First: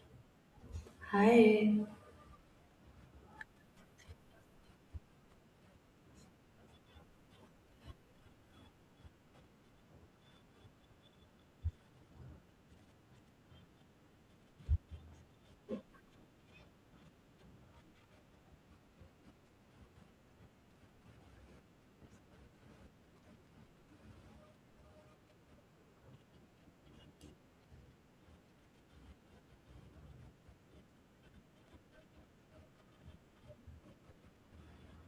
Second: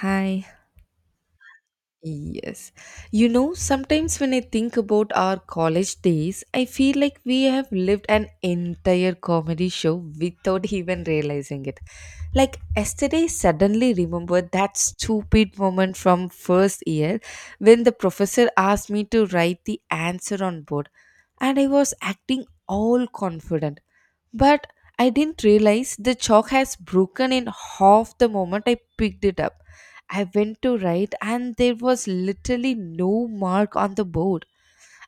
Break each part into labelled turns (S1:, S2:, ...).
S1: Hi.
S2: Hi.
S1: Yes. You know, sometimes when I think about our college days, I feel like we have lived an entire comedy show without even realizing it. Like yesterday, suddenly remembered that stupid moment from first year when the professor asked me to write the answer on board, and I was acting all confident. But I didn't realize the chalk has broken in half the moment I picked it up. I went to write, and there was literally no mark on the board.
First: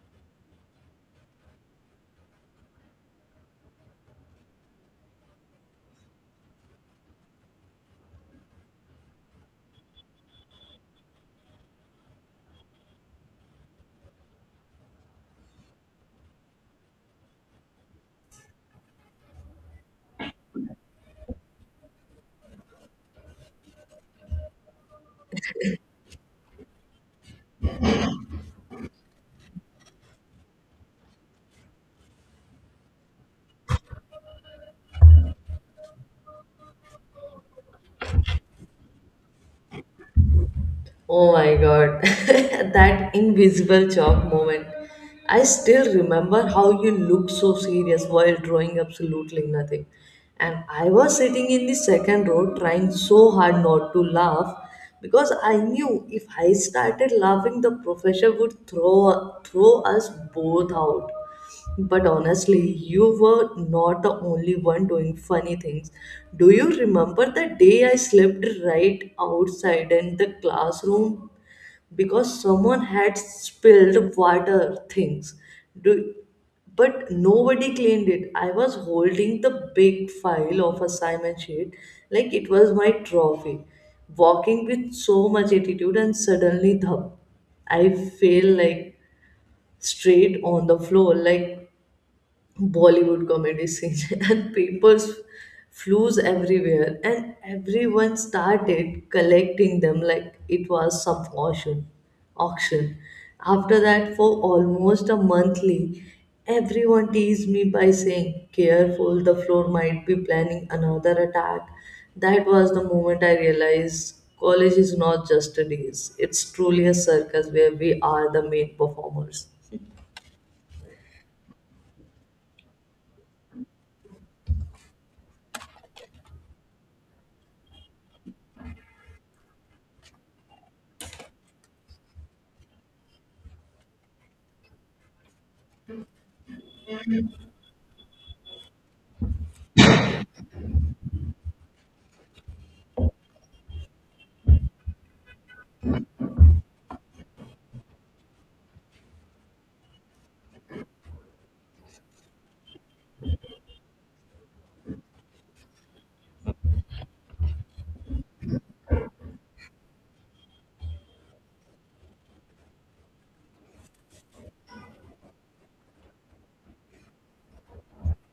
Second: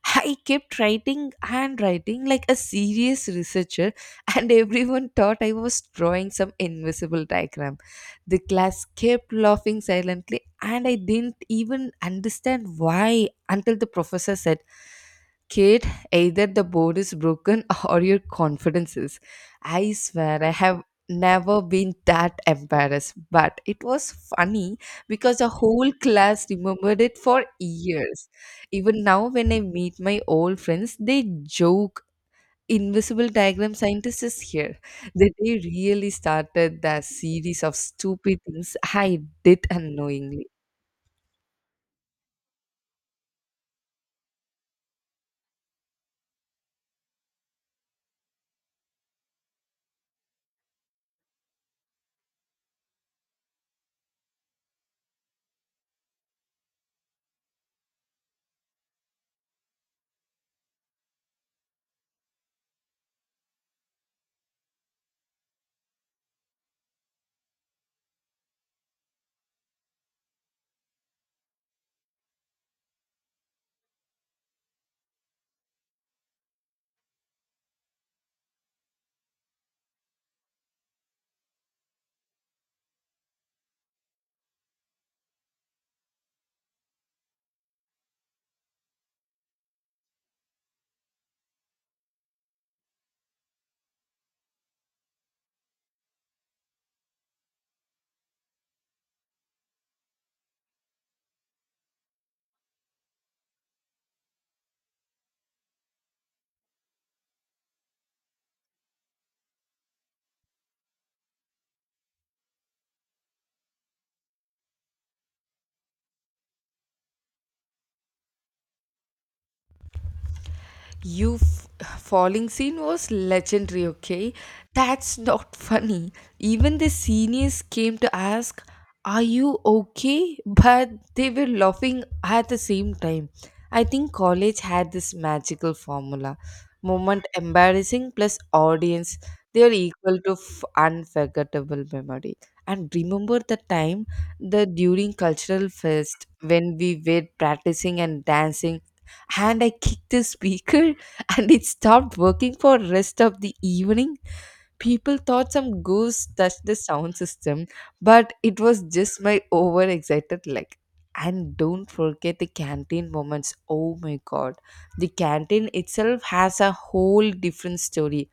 S1: I kept writing and writing, like a serious researcher, and everyone thought I was drawing some invisible diagram. The class kept laughing silently, and I didn't even understand why until the professor said, "Kid, either the board is broken or your confidence is." I swear I have never been that embarrassed, but it was funny because the whole class remembered it for years. Even now, when I meet my old friends, they joke, "Invisible diagram scientist is here." That they really started the series of stupid things I did unknowingly.
S2: Oh my god, that invisible chalk moment. I still remember how you looked so serious while drawing absolutely nothing. And I was sitting in the second row trying so hard not to laugh because I knew if I started laughing, the professor would throw us both out. But honestly, you were not the only one doing funny things. Do you remember the day I slept right outside in the classroom because someone had spilled water things? Do but nobody cleaned it. I was holding the big file of assignment sheet like it was my trophy, walking with so much attitude and suddenly the I fell like straight on the floor like Bollywood comedy scenes and papers flews everywhere and everyone started collecting them like it was some auction. After that for almost a monthly everyone teased me by saying careful the floor might be planning another attack. That was the moment I realized college is not just a days. It's truly a circus where we are the main performers.
S1: You f- Falling scene was legendary, okay? That's not funny. Even the seniors came to ask, "Are you okay?" But they were laughing at the same time. I think college had this magical formula: moment embarrassing plus audience, they are equal to unforgettable memory. And remember the time the during cultural fest when we were practicing and dancing, and I kicked the speaker and it stopped working for rest of the evening. People thought some goose touched the sound system, but it was just my overexcited leg. And don't forget the canteen moments, oh my god, the canteen itself has a whole different story.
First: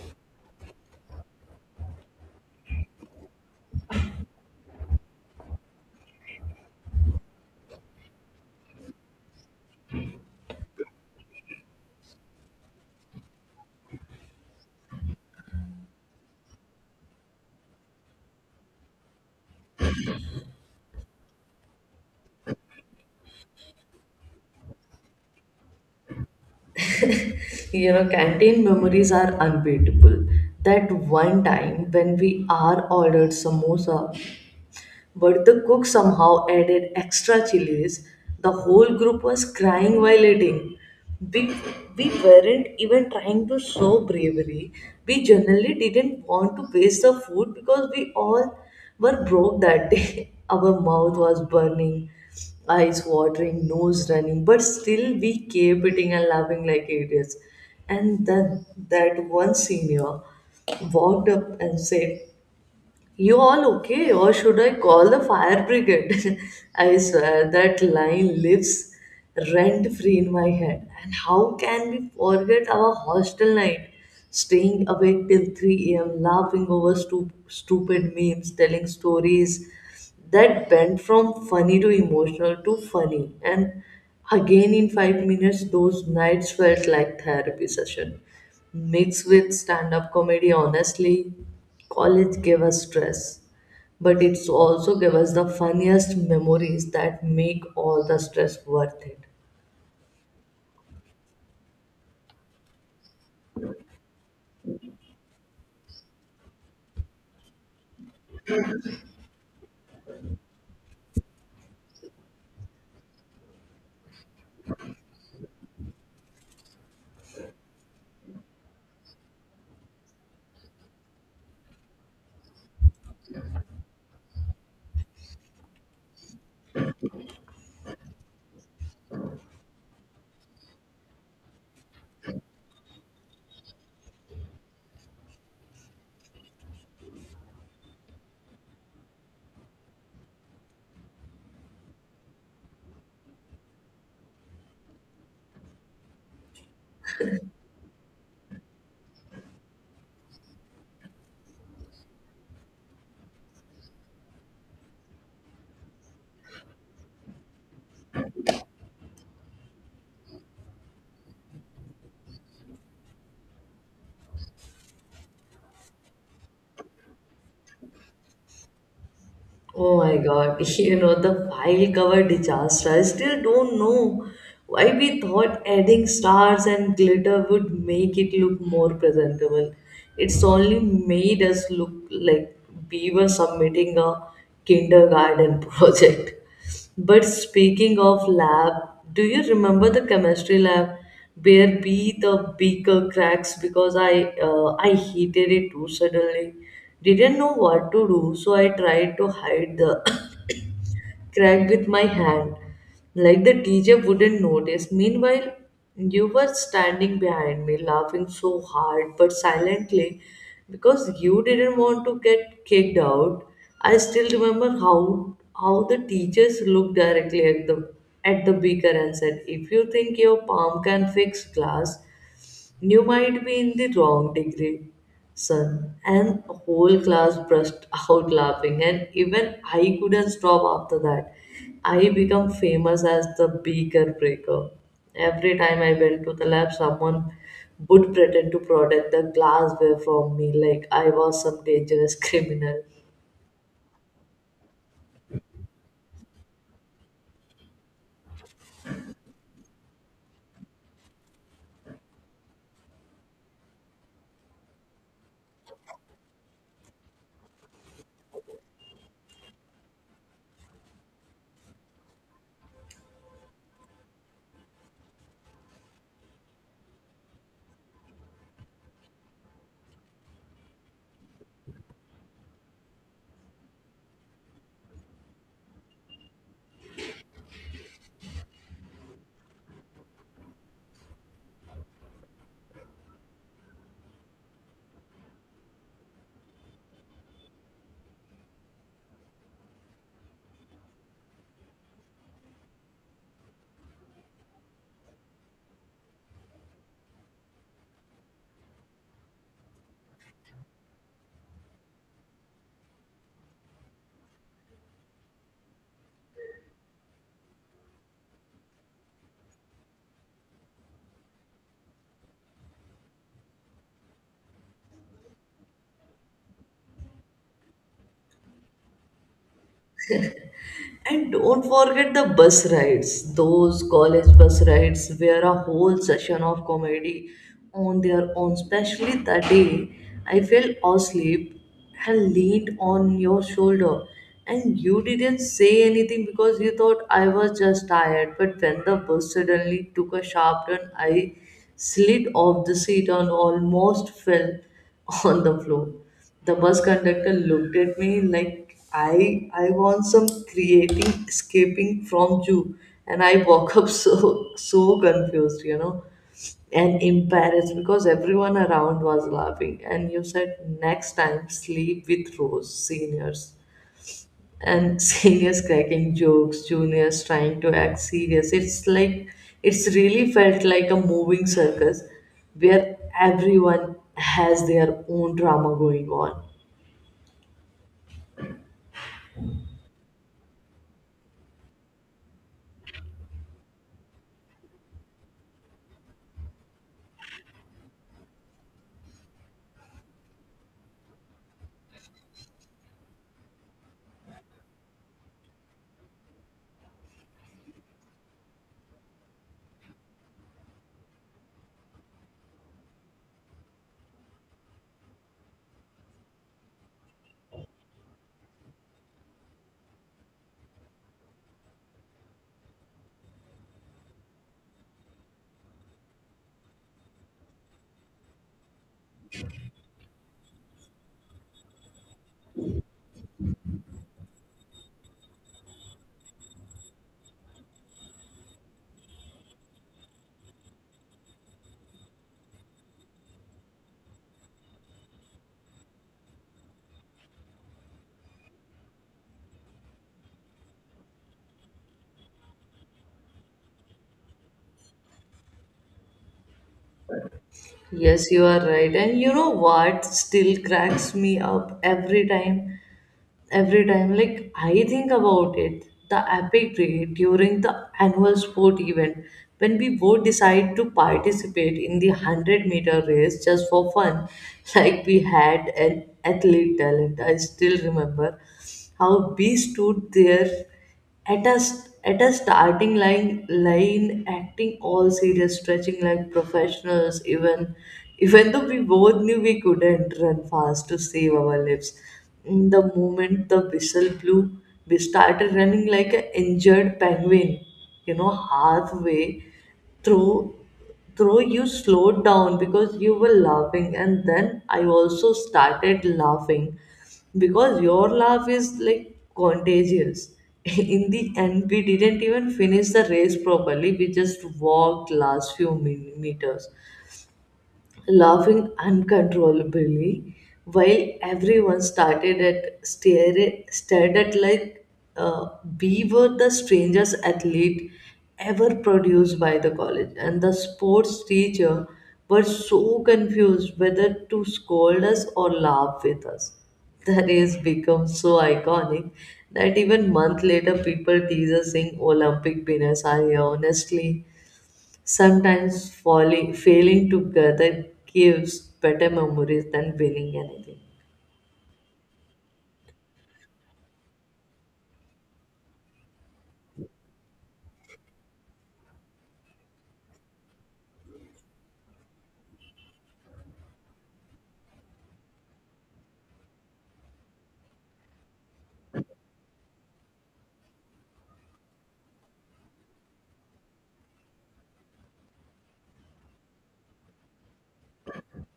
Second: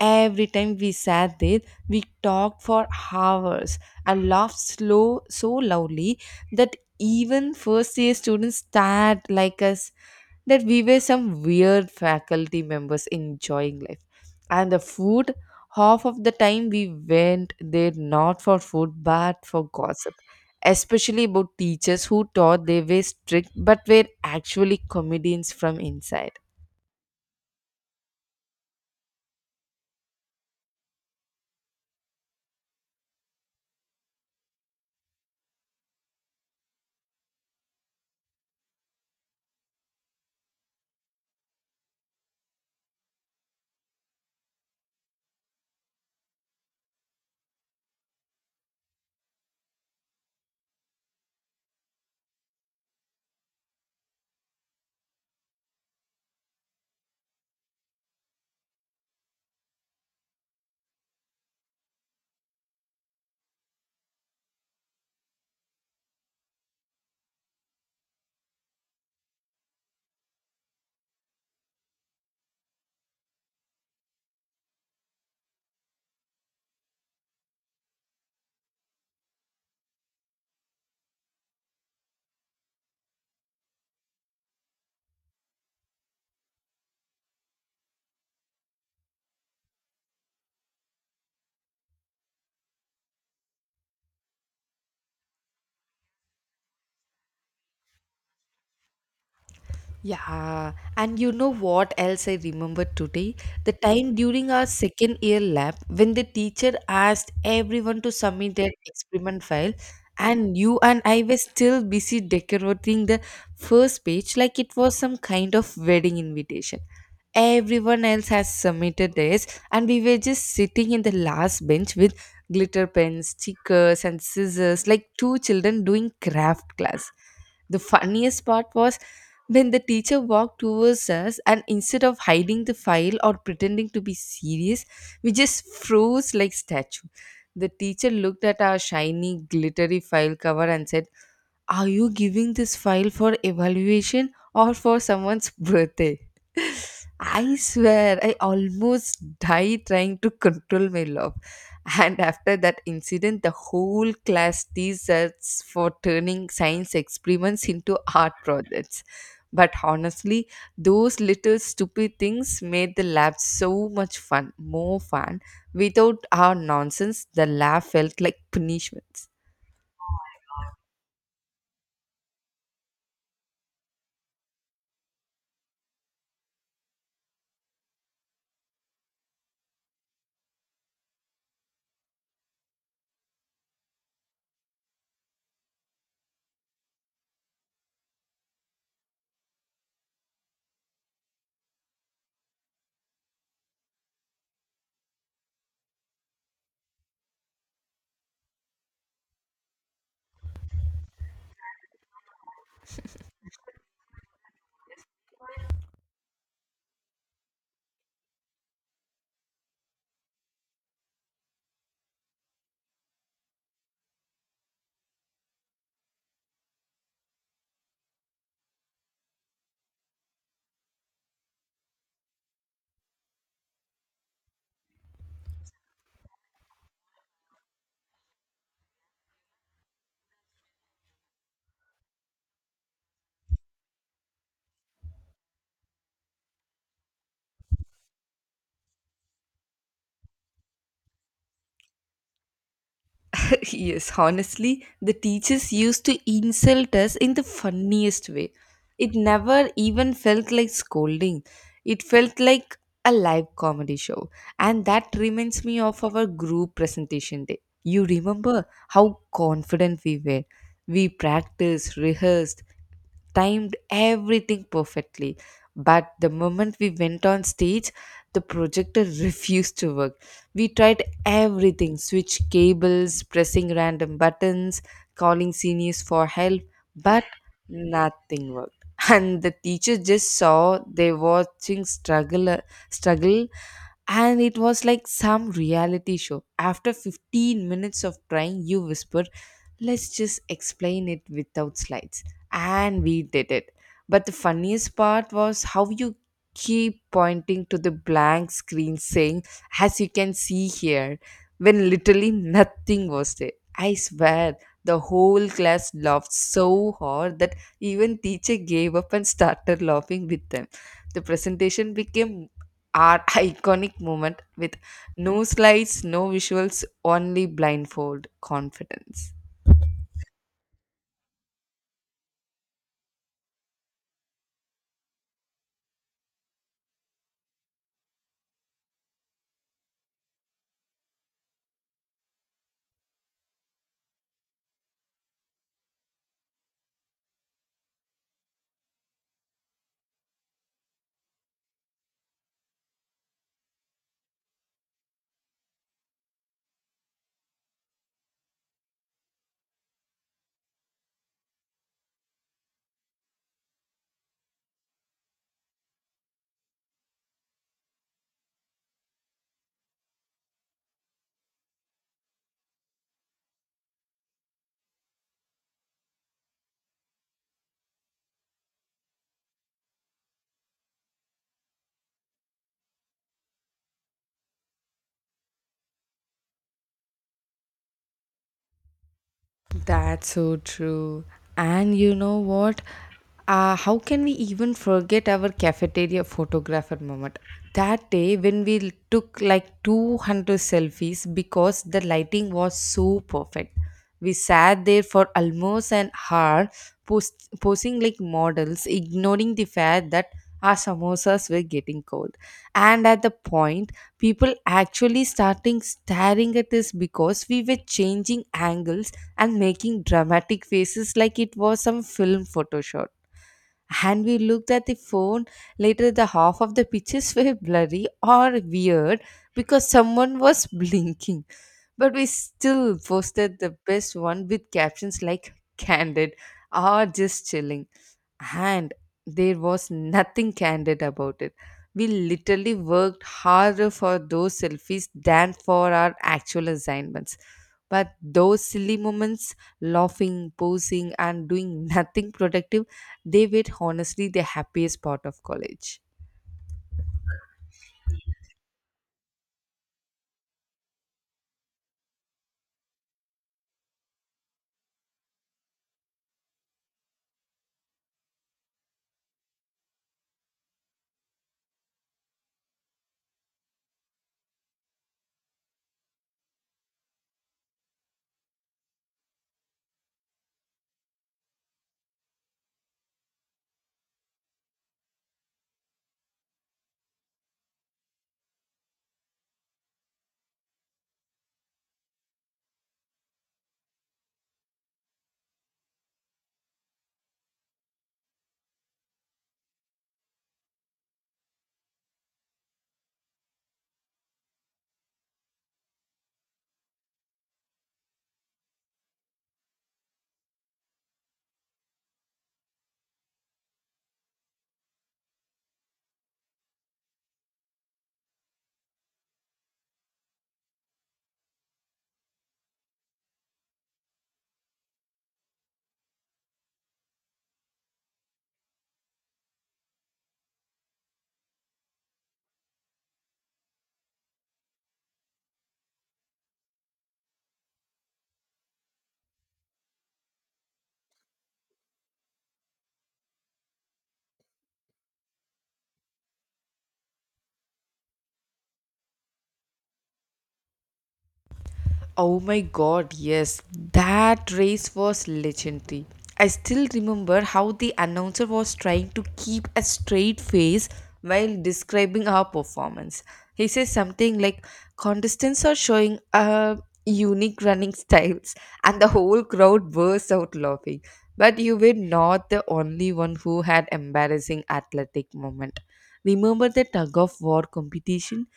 S1: Every time we sat there, we talked for hours and laughed slow so loudly that even first year students stared like us, that we were some weird faculty members enjoying life. And the food, half of the time we went there not for food but for gossip, especially about teachers who thought they were strict but were actually comedians from inside.
S2: You know, canteen memories are unbeatable. That one time when we are ordered samosa but the cook somehow added extra chilies. The whole group was crying while eating. We, we weren't even trying to show bravery. We generally didn't want to waste the food because we all were broke that day. Our mouth was burning, eyes watering, nose running, but still we kept eating and laughing like idiots. And then that one senior walked up and said, you all okay? Or should I call the fire brigade? I swear that line lives rent free in my head. And how can we forget our hostel night? Staying awake till 3 a.m., laughing over stupid memes, telling stories that went from funny to emotional to funny. And again, in 5 minutes, those nights felt like therapy session mixed with stand up comedy. Honestly, college gave us stress but it's also gave us the funniest memories that make all the stress worth it.
S1: Yeah, and you know what else I remember today? The time during our second year lab when the teacher asked everyone to submit their experiment file, and you and I were still busy decorating the first page like it was some kind of wedding invitation. Everyone else has submitted theirs, and we were just sitting in the last bench with glitter pens, stickers, and scissors like two children doing craft class. The funniest part was when the teacher walked towards us, and instead of hiding the file or pretending to be serious, we just froze like statue. The teacher looked at our shiny, glittery file cover and said, "Are you giving this file for evaluation or for someone's birthday?" I swear, I almost died trying to control my love. And after that incident, the whole class deserts for turning science experiments into art projects. But honestly, those little stupid things made the lab so much fun, more fun. Without our nonsense, the lab felt like punishment.
S2: Oh my god, you know the file cover disaster, I still don't know why we thought adding stars and glitter would make it look more presentable. It's only made us look like we were submitting a kindergarten project. But speaking of lab, do you remember the chemistry lab where be the beaker cracks because I heated it too suddenly. Didn't know what to do, so I tried to hide the cracked with my hand, like the teacher wouldn't notice. Meanwhile, you were standing behind me, laughing so hard but silently because you didn't want to get kicked out. I still remember how the teachers looked directly at the beaker and said, "If you think your palm can fix glass, you might be in the wrong degree, son." And the whole class burst out laughing, and even I couldn't stop after that. I become famous as the beaker breaker. Every time I went to the lab, someone would pretend to protect the glassware from me like I was some dangerous criminal.
S1: Yes, honestly, the teachers used to insult us in the funniest way. It never even felt like scolding. It felt like a live comedy show. And that reminds me of our group presentation day. You remember how confident we were. We practiced, rehearsed, timed everything perfectly. But the moment we went on stage, the projector refused to work. We tried everything, switch cables, pressing random buttons, calling seniors for help, but nothing worked. And the teacher just saw they watching struggle, and it was like some reality show. After 15 minutes of trying, you whispered, "Let's just explain it without slides," and we did it. But the funniest part was how you keep pointing to the blank screen saying, "As you can see here," when literally nothing was there. I swear, the whole class laughed so hard that even teacher gave up and started laughing with them. The presentation became our iconic moment, with no slides, no visuals, only blindfold confidence.
S2: And don't forget the bus rides. Those college bus rides were a whole session of comedy on their own. Especially that day, I fell asleep and leaned on your shoulder. And you didn't say anything because you thought I was just tired. But when the bus suddenly took a sharp turn, I slid off the seat and almost fell on the floor. The bus conductor looked at me like I want some creating escaping from you, and I woke up so confused, you know, and embarrassed because everyone around was laughing, and you said next time sleep with Rose seniors, and seniors cracking jokes, juniors trying to act serious. It's like it's really felt like a moving circus where everyone has their own drama going on.
S1: That's so true. And you know what? How can we even forget our cafeteria photographer moment? That day when we took like 200 selfies because the lighting was so perfect. We sat there for almost an hour, posing like models, ignoring the fact that our samosas were getting cold, and at the point people actually starting staring at us because we were changing angles and making dramatic faces like it was some film photo shoot. And we looked at the phone later, the half of the pictures were blurry or weird because someone was blinking, but we still posted the best one with captions like "candid" or "just chilling," and there was nothing candid about it. We literally worked harder for those selfies than for our actual assignments. But those silly moments, laughing, posing, and doing nothing productive, they were honestly the happiest part of college.
S2: Yes, you are right. And you know what still cracks me up every time? Every time, like, I think about it, the epic day during the annual sport event when we both decide to participate in the 100-meter race just for fun, like we had an athlete talent. I still remember how we stood there at a starting line, acting all serious, stretching like professionals, even though we both knew we couldn't run fast to save our lives. The moment the whistle blew, we started running like an injured penguin, you know, halfway through through you slowed down because you were laughing, and then I also started laughing because your laugh is like contagious. In the end, we didn't even finish the race properly. We just walked last few meters, laughing uncontrollably while everyone stared at like uh, we were the strangest athlete ever produced by the college, and the sports teacher was so confused whether to scold us or laugh with us. The race becomes so iconic that even month later people tease us saying olympic winners. I honestly, sometimes falling, failing together gives better memories than winning anything.
S1: Oh my god, yes, that race was legendary. I still remember how the announcer was trying to keep a straight face while describing our performance. He says something like, "Contestants are showing unique running styles," and the whole crowd burst out laughing. But you were not the only one who had embarrassing athletic moment. Remember the tug of war competition?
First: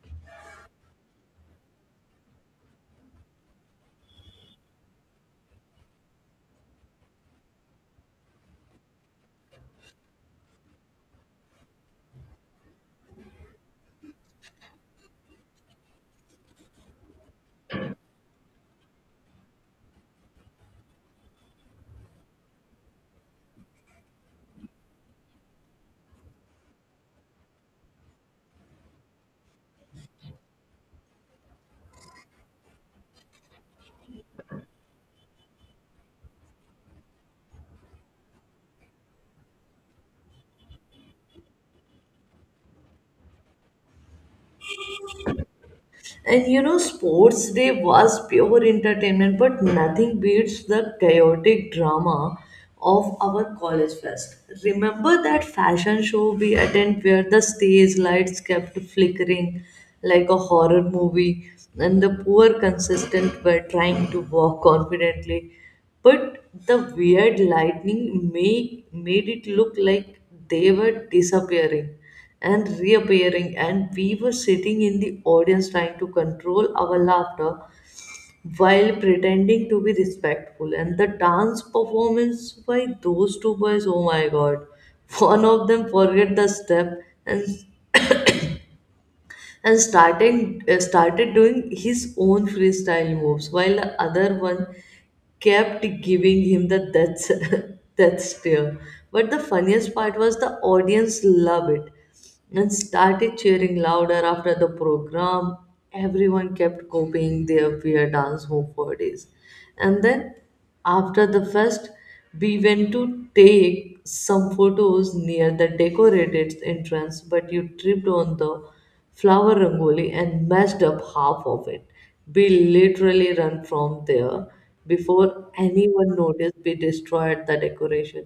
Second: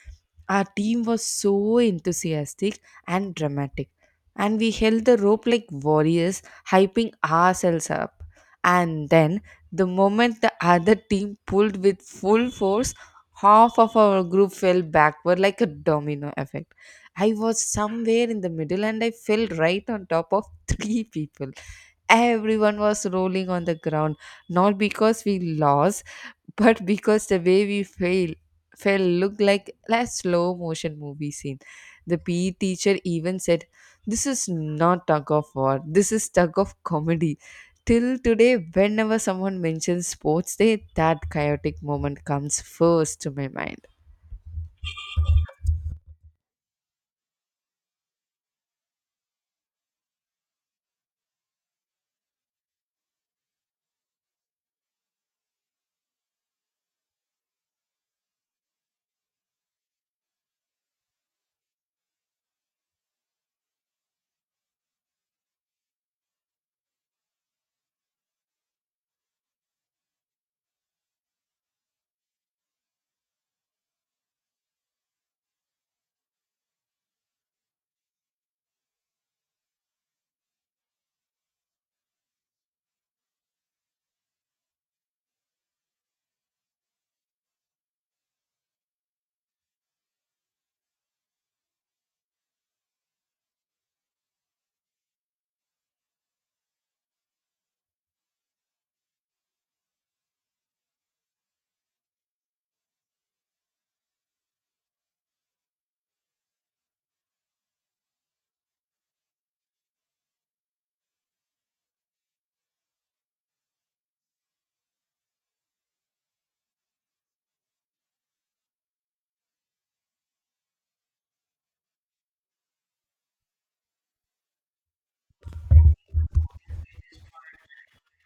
S1: Our team was so enthusiastic and dramatic, and we held the rope like warriors, hyping ourselves up. And then, the moment the other team pulled with full force, half of our group fell backward like a domino effect. I was somewhere in the middle and I fell right on top of three people. Everyone was rolling on the ground, not because we lost but because the way we fail fell looked like a slow motion movie scene. The PE teacher even said, "This is not tug of war, this is tug of comedy." Till today, whenever someone mentions sports day, that chaotic moment comes first to my mind.
S2: And you know, sports day was pure entertainment, but nothing beats the chaotic drama of our college fest. Remember that fashion show we attended where the stage lights kept flickering like a horror movie, and the poor contestants were trying to walk confidently, but the weird lightning made it look like they were disappearing and reappearing, and we were sitting in the audience trying to control our laughter while pretending to be respectful. And the dance performance by those two boys, oh my god, one of them forget the step, and and started doing his own freestyle moves while the other one kept giving him the death death stare. But the funniest part was the audience loved it and started cheering louder after the program. Everyone kept copying their weird dance move for days. And then after the fest, we went to take some photos near the decorated entrance, but you tripped on the flower rangoli and messed up half of it. We literally ran from there before anyone noticed we destroyed the decoration.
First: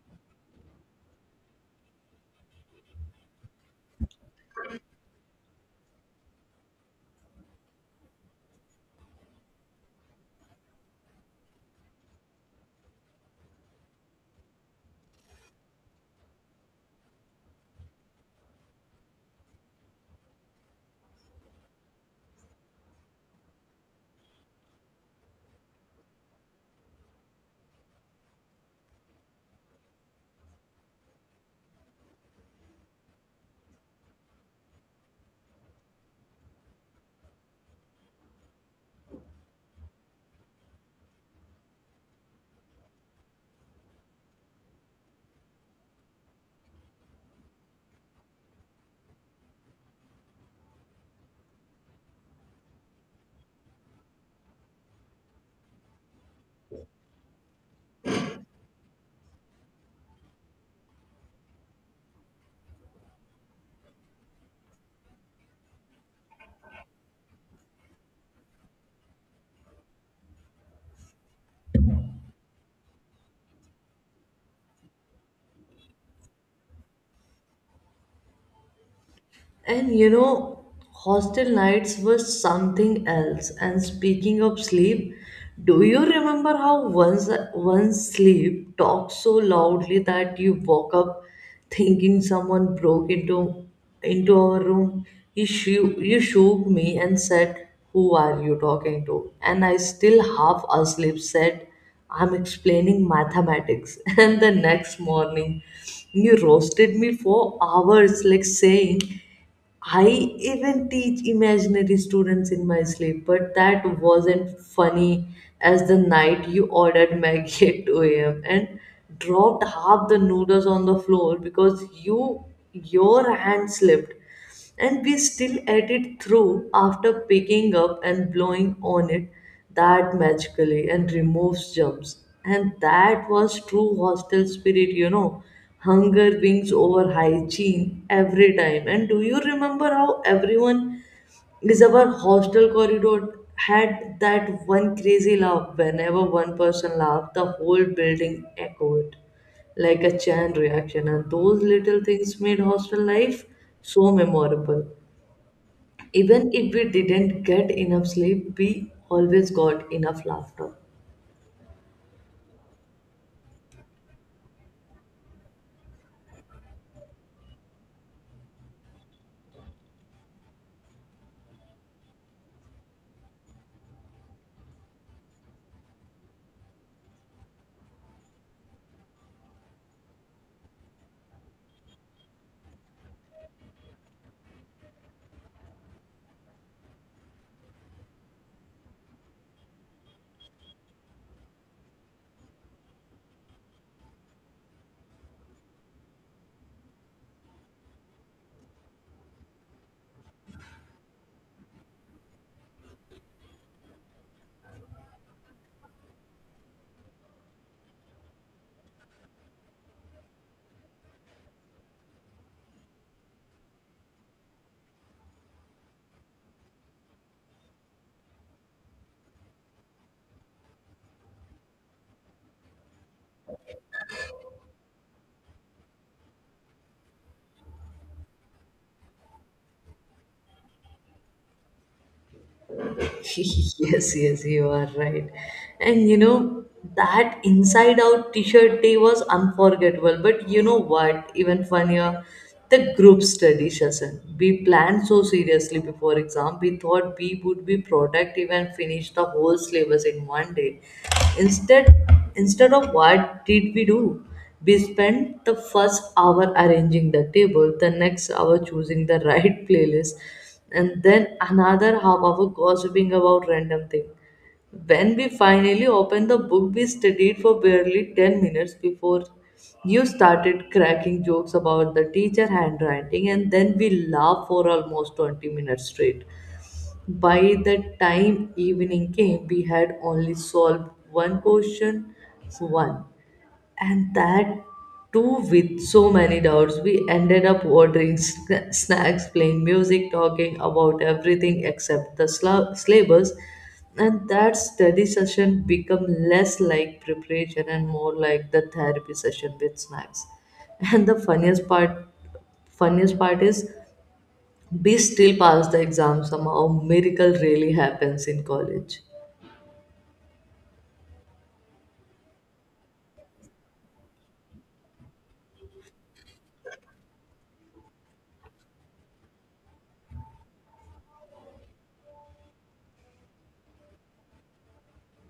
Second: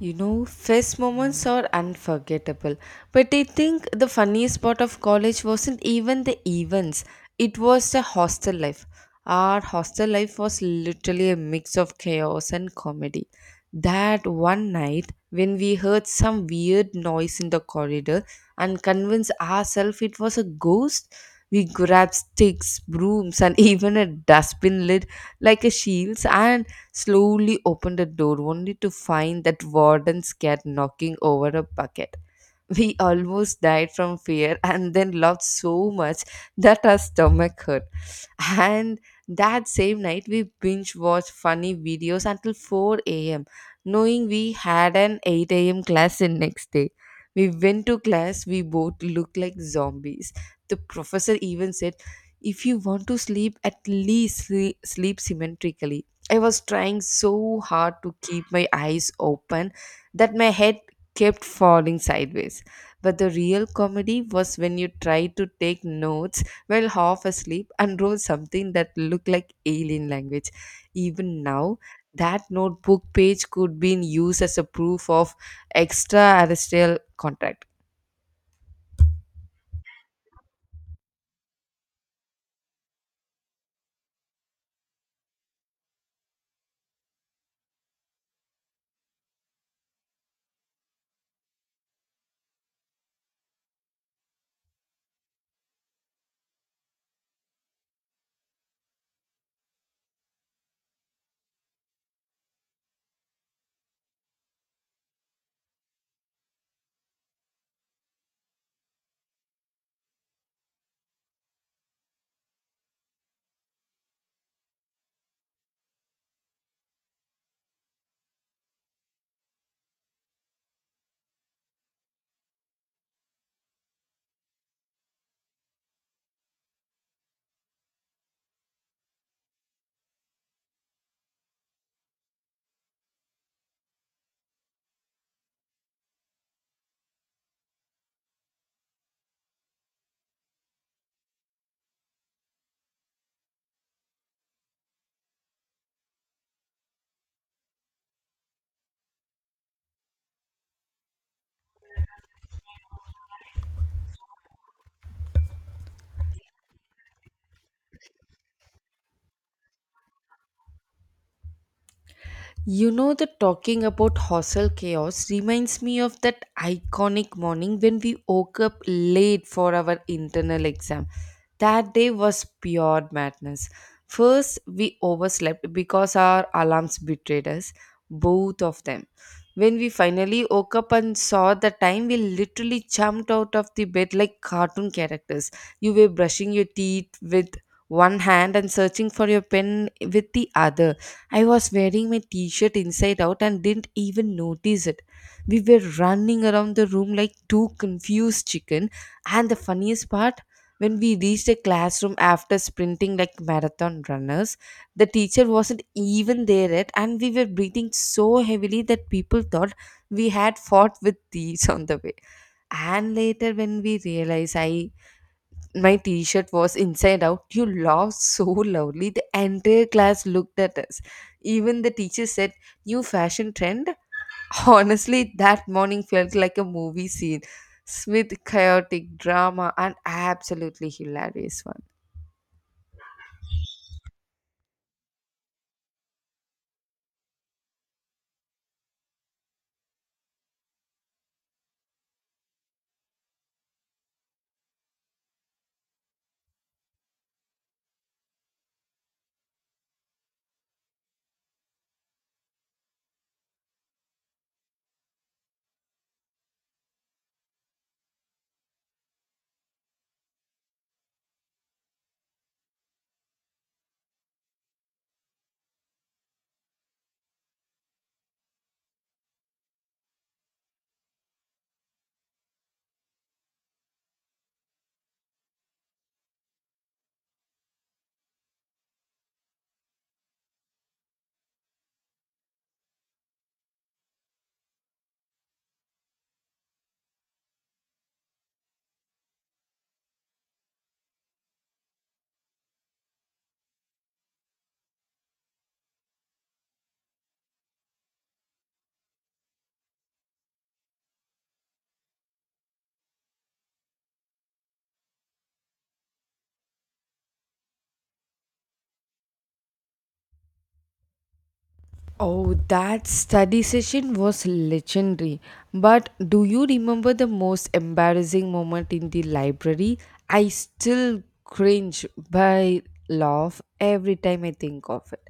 S1: You know, first moments are unforgettable. But I think the funniest part of college wasn't even the events, it was the hostel life. Our hostel life was literally a mix of chaos and comedy. That one night, when we heard some weird noise in the corridor and convinced ourselves it was a ghost, we grabbed sticks, brooms, and even a dustbin lid like a shields, and slowly opened the door only to find that warden's cat knocking over a bucket. We almost died from fear and then laughed so much that our stomach hurt. And that same night, we binge watched funny videos until 4 a.m., knowing we had an 8 a.m. class the next day. We went to class, we both looked like zombies. The professor even said, "If you want to sleep, at least sleep symmetrically." I was trying so hard to keep my eyes open that my head kept falling sideways. But the real comedy was when you try to take notes while half asleep and wrote something that looked like alien language. Even now, that notebook page could be in use as a proof of extraterrestrial contact.
S2: And you know, hostel nights were something else. And speaking of sleep, do you remember how once one's sleep talked so loudly that you woke up thinking someone broke into our room? You shook me and said, who are you talking to? And I still half asleep said, I'm explaining mathematics. And the next morning, you roasted me for hours, like saying, I even teach imaginary students in my sleep, but that wasn't funny as the night you ordered Maggie at 2 a.m. and dropped half the noodles on the floor because your hand slipped. And we still ate it through after picking up and blowing on it that magically and removes germs. And that was true hostel spirit, you know. Hunger wins over hygiene every time. And do you remember how everyone is our hostel corridor had that one crazy laugh? Whenever one person laughed, the whole building echoed like a chain reaction. And those little things made hostel life so memorable. Even if we didn't get enough sleep, we always got enough laughter.
S1: You know, that talking about hostel chaos reminds me of that iconic morning when we woke up late for our internal exam. That day was pure madness. First, we overslept because our alarms betrayed us, both of them. When we finally woke up and saw the time, we literally jumped out of the bed like cartoon characters. You were brushing your teeth with one hand and searching for your pen with the other. I was wearing my t shirt inside out and didn't even notice it. We were running around the room like two confused chicken. And the funniest part, when we reached the classroom after sprinting like marathon runners, the teacher wasn't even there yet, and we were breathing so heavily that people thought we had fought with thieves on the way. And later, when we realized, I my t-shirt was inside out, you laughed so loudly the entire class looked at us. Even the teacher said, "New fashion trend." Honestly, that morning felt like a movie scene, with chaotic drama and absolutely hilarious one.
S2: Yes, yes, you are right. And you know, that inside out t shirt day was unforgettable. But you know what? Even funnier, the group study session. We planned so seriously before exam. We thought we would be productive and finish the whole syllabus in one day. Instead, instead of what did we do? We spent the first hour arranging the table, the next hour choosing the right playlist, and then another half hour gossiping about random things. When we finally opened the book, we studied for barely 10 minutes before you started cracking jokes about the teacher handwriting, and then we laughed for almost 20 minutes straight. By the time evening came, we had only solved one question, one, and that too with so many doubts. We ended up ordering snacks, playing music, talking about everything except the syllabus. And that study session become less like preparation and more like the therapy session with snacks. And the funniest part is, we still pass the exam somehow. Miracle really happens in college.
S1: Oh, that study session was legendary. But do you remember the most embarrassing moment in the library? I still cringe by laugh every time I think of it.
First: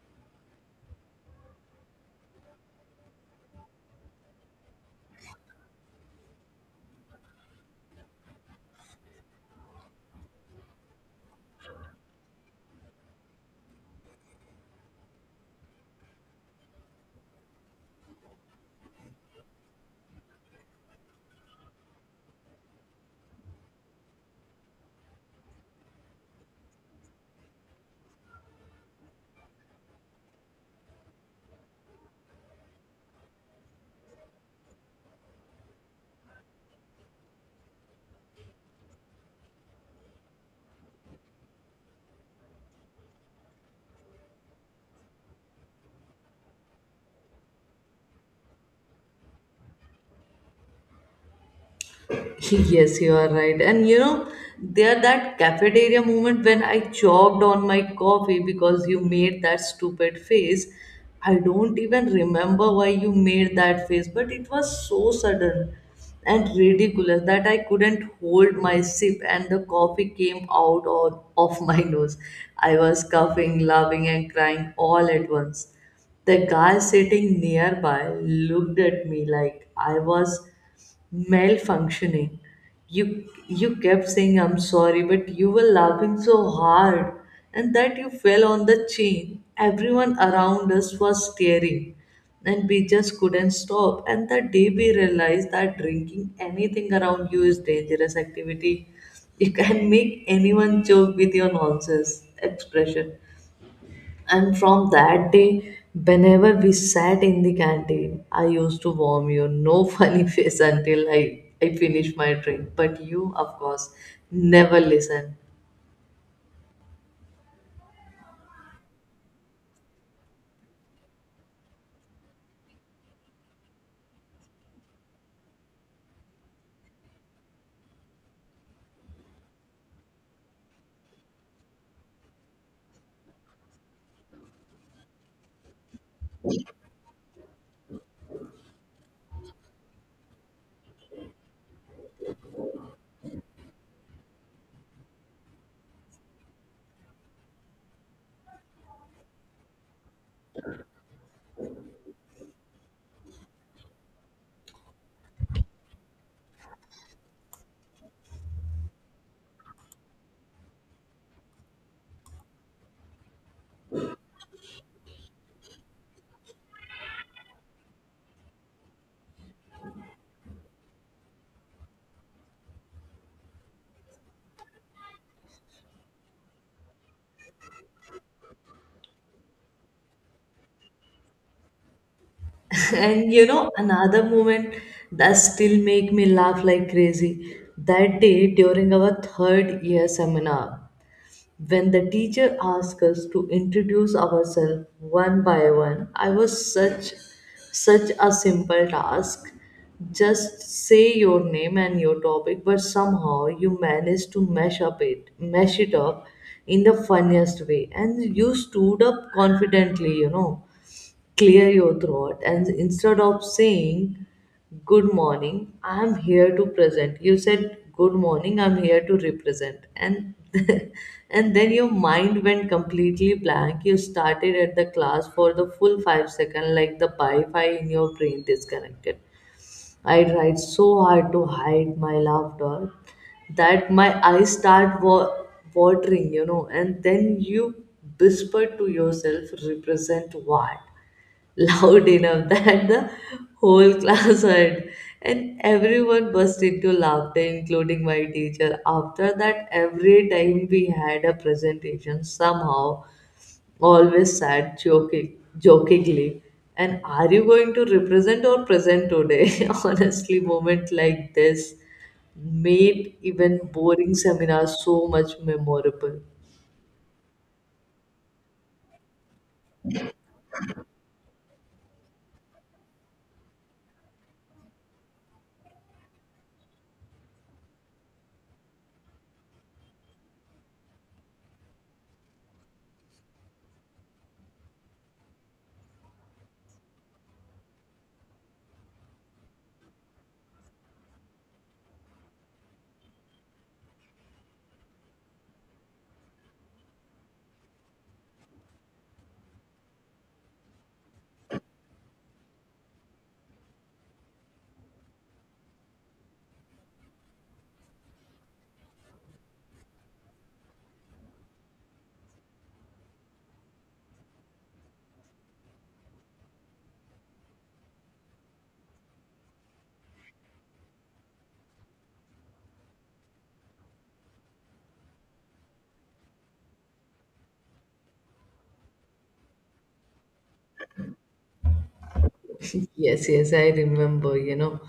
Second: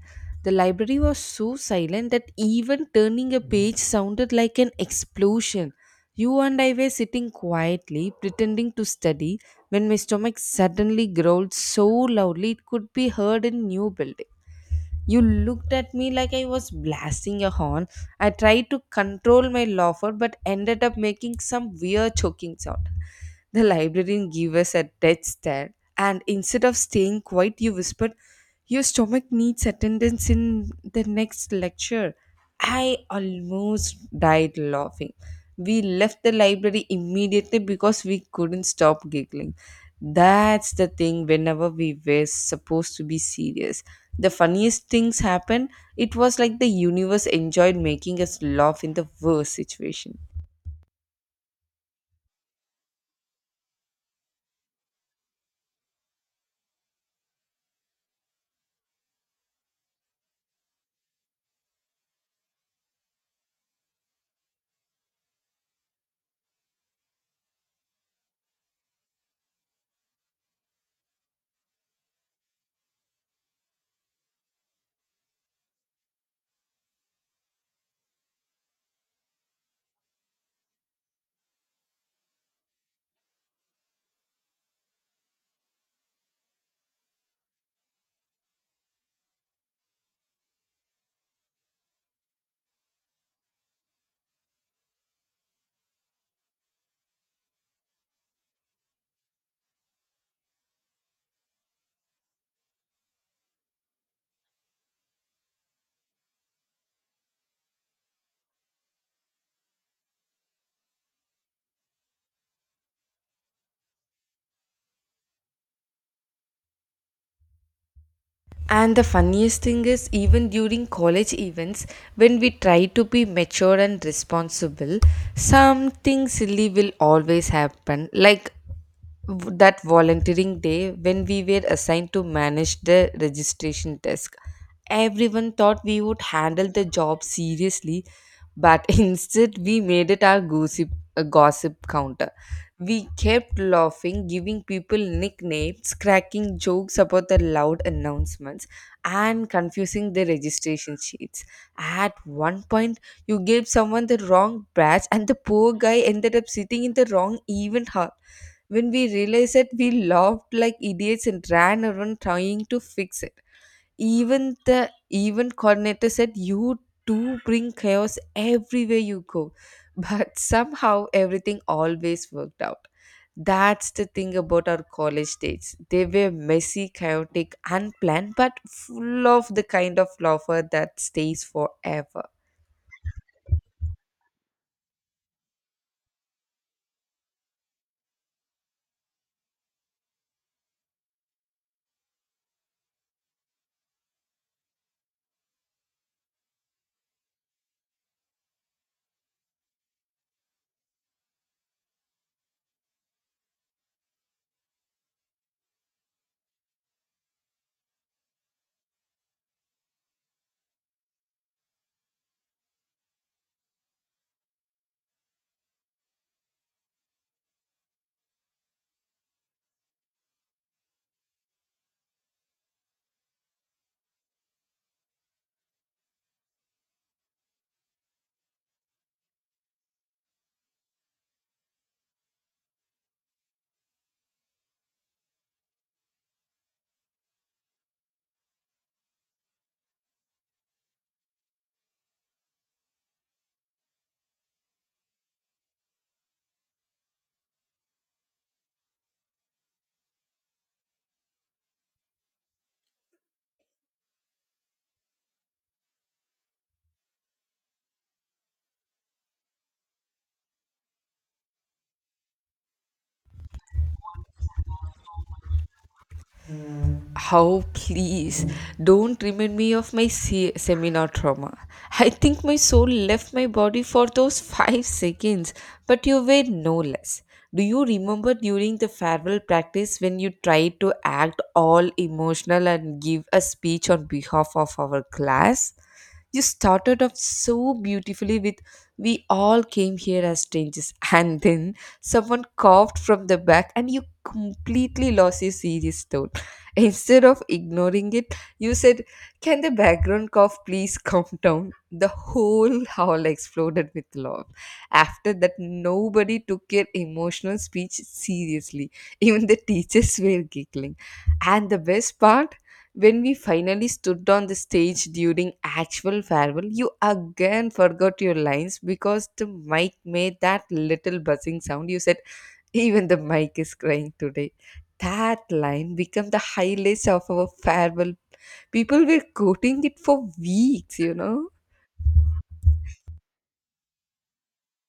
S1: The library was so silent that even turning a page sounded like an explosion. You and I were sitting quietly, pretending to study, when my stomach suddenly growled so loudly it could be heard in new building. You looked at me like I was blasting a horn. I tried to control my laughter but ended up making some weird choking sound. The librarian gave us a dead stare, and instead of staying quiet, you whispered, "Your stomach needs attendance in the next lecture." I almost died laughing. We left the library immediately because we couldn't stop giggling. That's the thing whenever we were supposed to be serious. The funniest things happened. It was like the universe enjoyed making us laugh in the worst situation.
S2: Yes, you are right. And you know, there that cafeteria moment when I choked on my coffee because you made that stupid face. I don't even remember why you made that face, but it was so sudden and ridiculous that I couldn't hold my sip and the coffee came out on, of my nose. I was coughing, laughing, and crying all at once. The guy sitting nearby looked at me like I was malfunctioning. You kept saying I'm sorry, but you were laughing so hard and that you fell on the chain. Everyone around us was staring and we just couldn't stop. And the day we realized that drinking anything around you is dangerous activity. You can make anyone joke with your nonsense expression. And from that day, whenever we sat in the canteen, I used to warm you, no funny face until I finished my drink. But you, of course, never listen.
S1: And the funniest thing is, even during college events, when we try to be mature and responsible, something silly will always happen. Like that volunteering day when we were assigned to manage the registration desk. Everyone thought we would handle the job seriously, but instead we made it our gossip counter. We kept laughing, giving people nicknames, cracking jokes about the loud announcements, and confusing the registration sheets. At one point, you gave someone the wrong badge, and the poor guy ended up sitting in the wrong event hall. When we realized it, we laughed like idiots and ran around trying to fix it. Even the event coordinator said, "You do bring chaos everywhere you go." But somehow everything always worked out. That's the thing about our college dates: they were messy, chaotic, unplanned, but full of the kind of laughter that stays forever.
S2: And you know, another moment that still make me laugh like crazy. That day during our third year seminar, when the teacher asked us to introduce ourselves one by one, I was such a simple task. Just say your name and your topic, but somehow you managed to mash it up in the funniest way, and you stood up confidently, you know, clear your throat, and instead of saying good morning, I'm here to present, you said good morning, I'm here to represent, and and then your mind went completely blank. You started at the class for the full 5 second, like the wi-fi in your brain disconnected. I tried so hard to hide my laughter that my eyes start watering, you know, and then you whisper to yourself, represent what, loud enough that the whole class heard, and everyone burst into laughter, including my teacher. After that, every time we had a presentation, somehow always said jokingly, and are you going to represent or present today? Honestly, moment like this made even boring seminars so much memorable.
S1: How please don't remind me of my seminar trauma. I think my soul left my body for those 5 seconds, but you were no less. Do you remember during the farewell practice when you tried to act all emotional and give a speech on behalf of our class? You started off so beautifully with, "We all came here as strangers," and then someone coughed from the back and you completely lost your serious tone. Instead of ignoring it, you said, "Can the background cough please calm down?" The whole hall exploded with love. After that, nobody took your emotional speech seriously. Even the teachers were giggling. And the best part, when we finally stood on the stage during actual farewell, you again forgot your lines because the mic made that little buzzing sound. You said, "Even the mic is crying today." That line became the highlights of our farewell. People were quoting it for weeks,
S2: Yes, yes, I remember, you know.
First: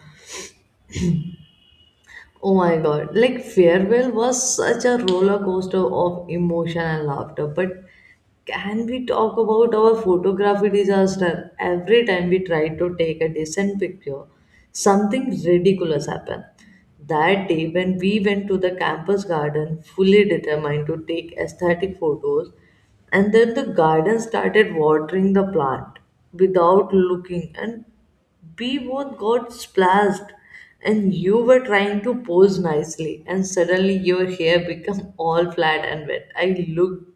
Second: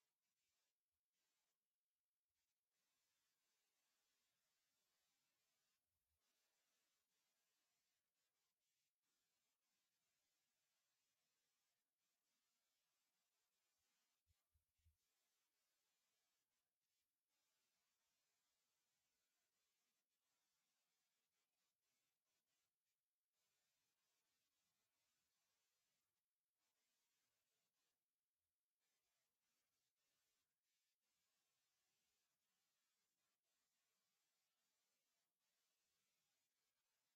S2: Oh my god, like farewell was such a roller coaster of emotion and laughter. But can we talk about our photography disaster? Every time we tried to take a decent picture, something ridiculous happened. That day, when we went to the campus garden, fully determined to take aesthetic photos, and then the garden started watering the plant without looking, and we both got splashed, and you were trying to pose nicely, and suddenly your hair became all flat and wet. I looked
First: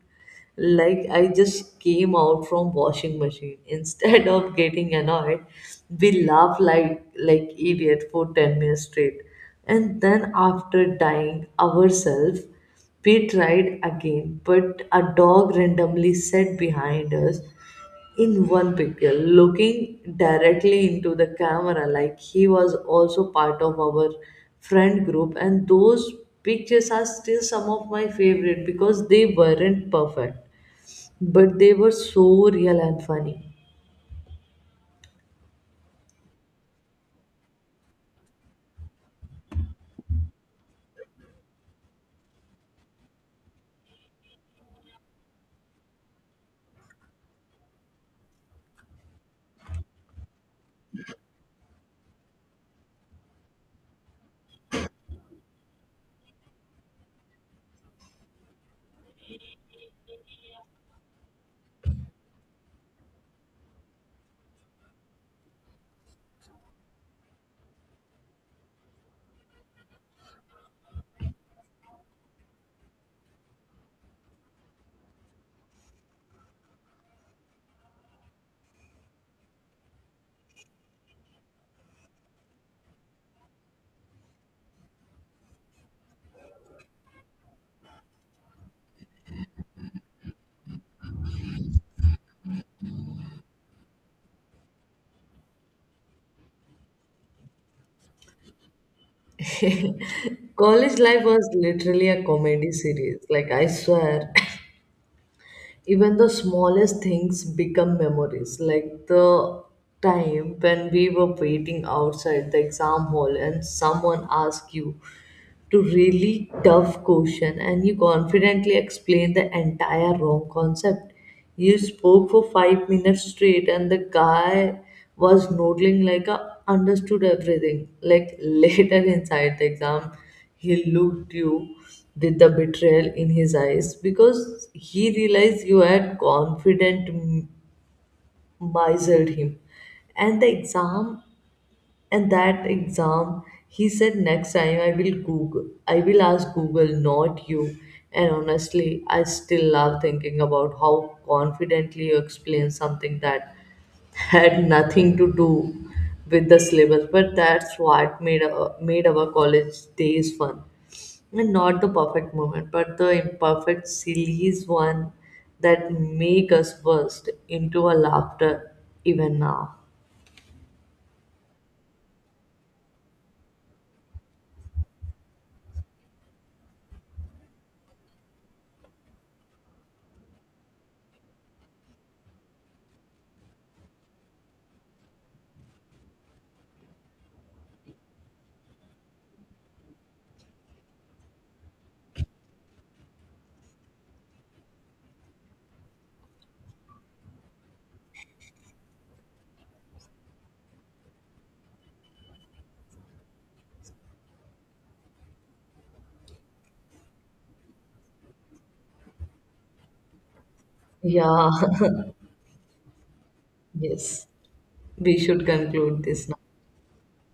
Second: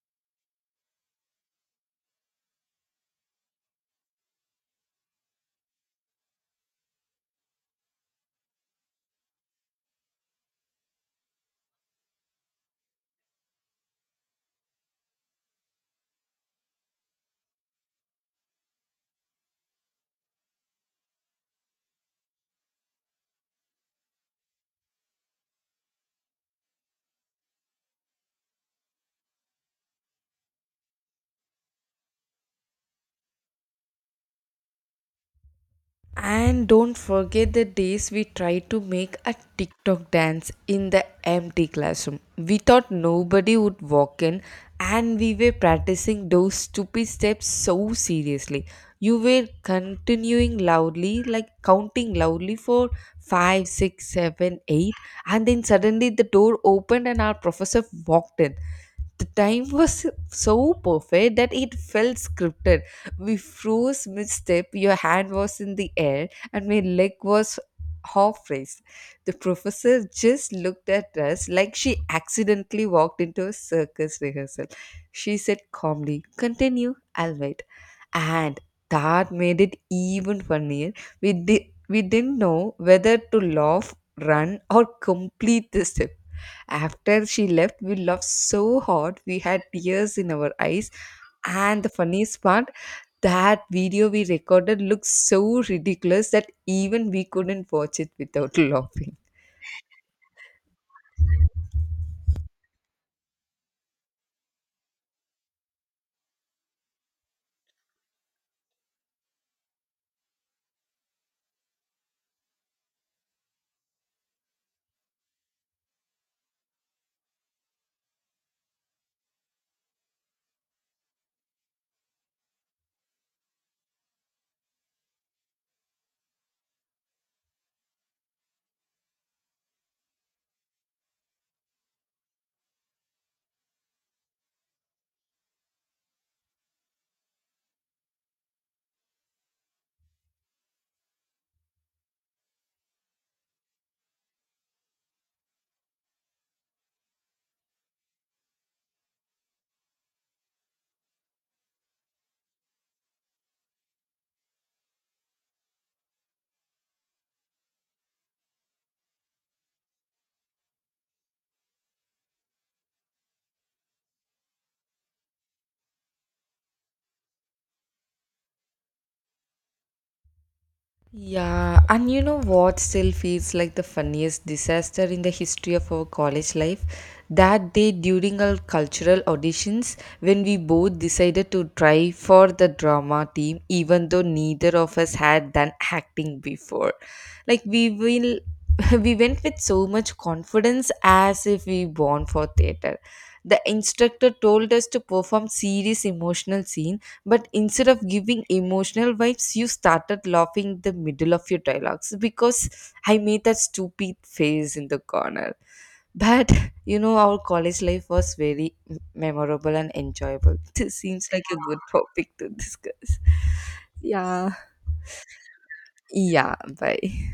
S2: like I just came out from washing machine. Instead of getting annoyed, we laughed like idiot for 10 minutes straight, and then after dying ourselves, we tried again. But a dog randomly sat behind us in one picture looking directly into the camera like he was also part of our friend group, and those pictures are still some of my favorite because they weren't perfect, but they were so real and funny.
S1: And don't forget the days we tried to make a TikTok dance in the empty classroom. We thought nobody would walk in, and we were practicing those stupid steps so seriously. You were continuing loudly, like counting loudly for five, six, seven, eight, and then suddenly the door opened and our professor walked in. The time was so perfect that it felt scripted. We froze mid-step, your hand was in the air, and my leg was half raised. The professor just looked at us like she accidentally walked into a circus rehearsal. She said calmly, "Continue, I'll wait." And that made it even funnier. We didn't know whether to laugh, run, or complete the step. After she left, we laughed so hard, we had tears in our eyes. And the funniest part, that video we recorded looked so ridiculous that even we couldn't watch it without laughing.
S2: College life was literally a comedy series, like I swear, even the smallest things become memories, like the time when we were waiting outside the exam hall and someone asked you to really tough question and you confidently explained the entire wrong concept. You spoke for 5 minutes straight and the guy was nodding like a understood everything. Like later inside the exam, he looked you with the betrayal in his eyes because he realized you had confident misered him and the exam and that exam, he said, next time I will I will ask Google, not you. And honestly, I still love thinking about how confidently you explain something that had nothing to do with the syllabus. But that's what made made our college days fun. And not the perfect moment, but the imperfect, silliest one that make us burst into a laughter even now.
S1: Yeah, and you know what still feels like the funniest disaster in the history of our college life? That day during our cultural auditions, when we both decided to try for the drama team, even though neither of us had done acting before. Like, we will. We went with so much confidence as if we born for theater. The instructor told us to perform serious emotional scenes, but instead of giving emotional vibes, you started laughing in the middle of your dialogues because I made that stupid face in the corner. But you know, our college life was very memorable and enjoyable. This seems like
S2: Yeah,
S1: a good topic to discuss.
S2: yes.
S1: Yeah.
S2: We should conclude this now.
S1: Yeah, bye.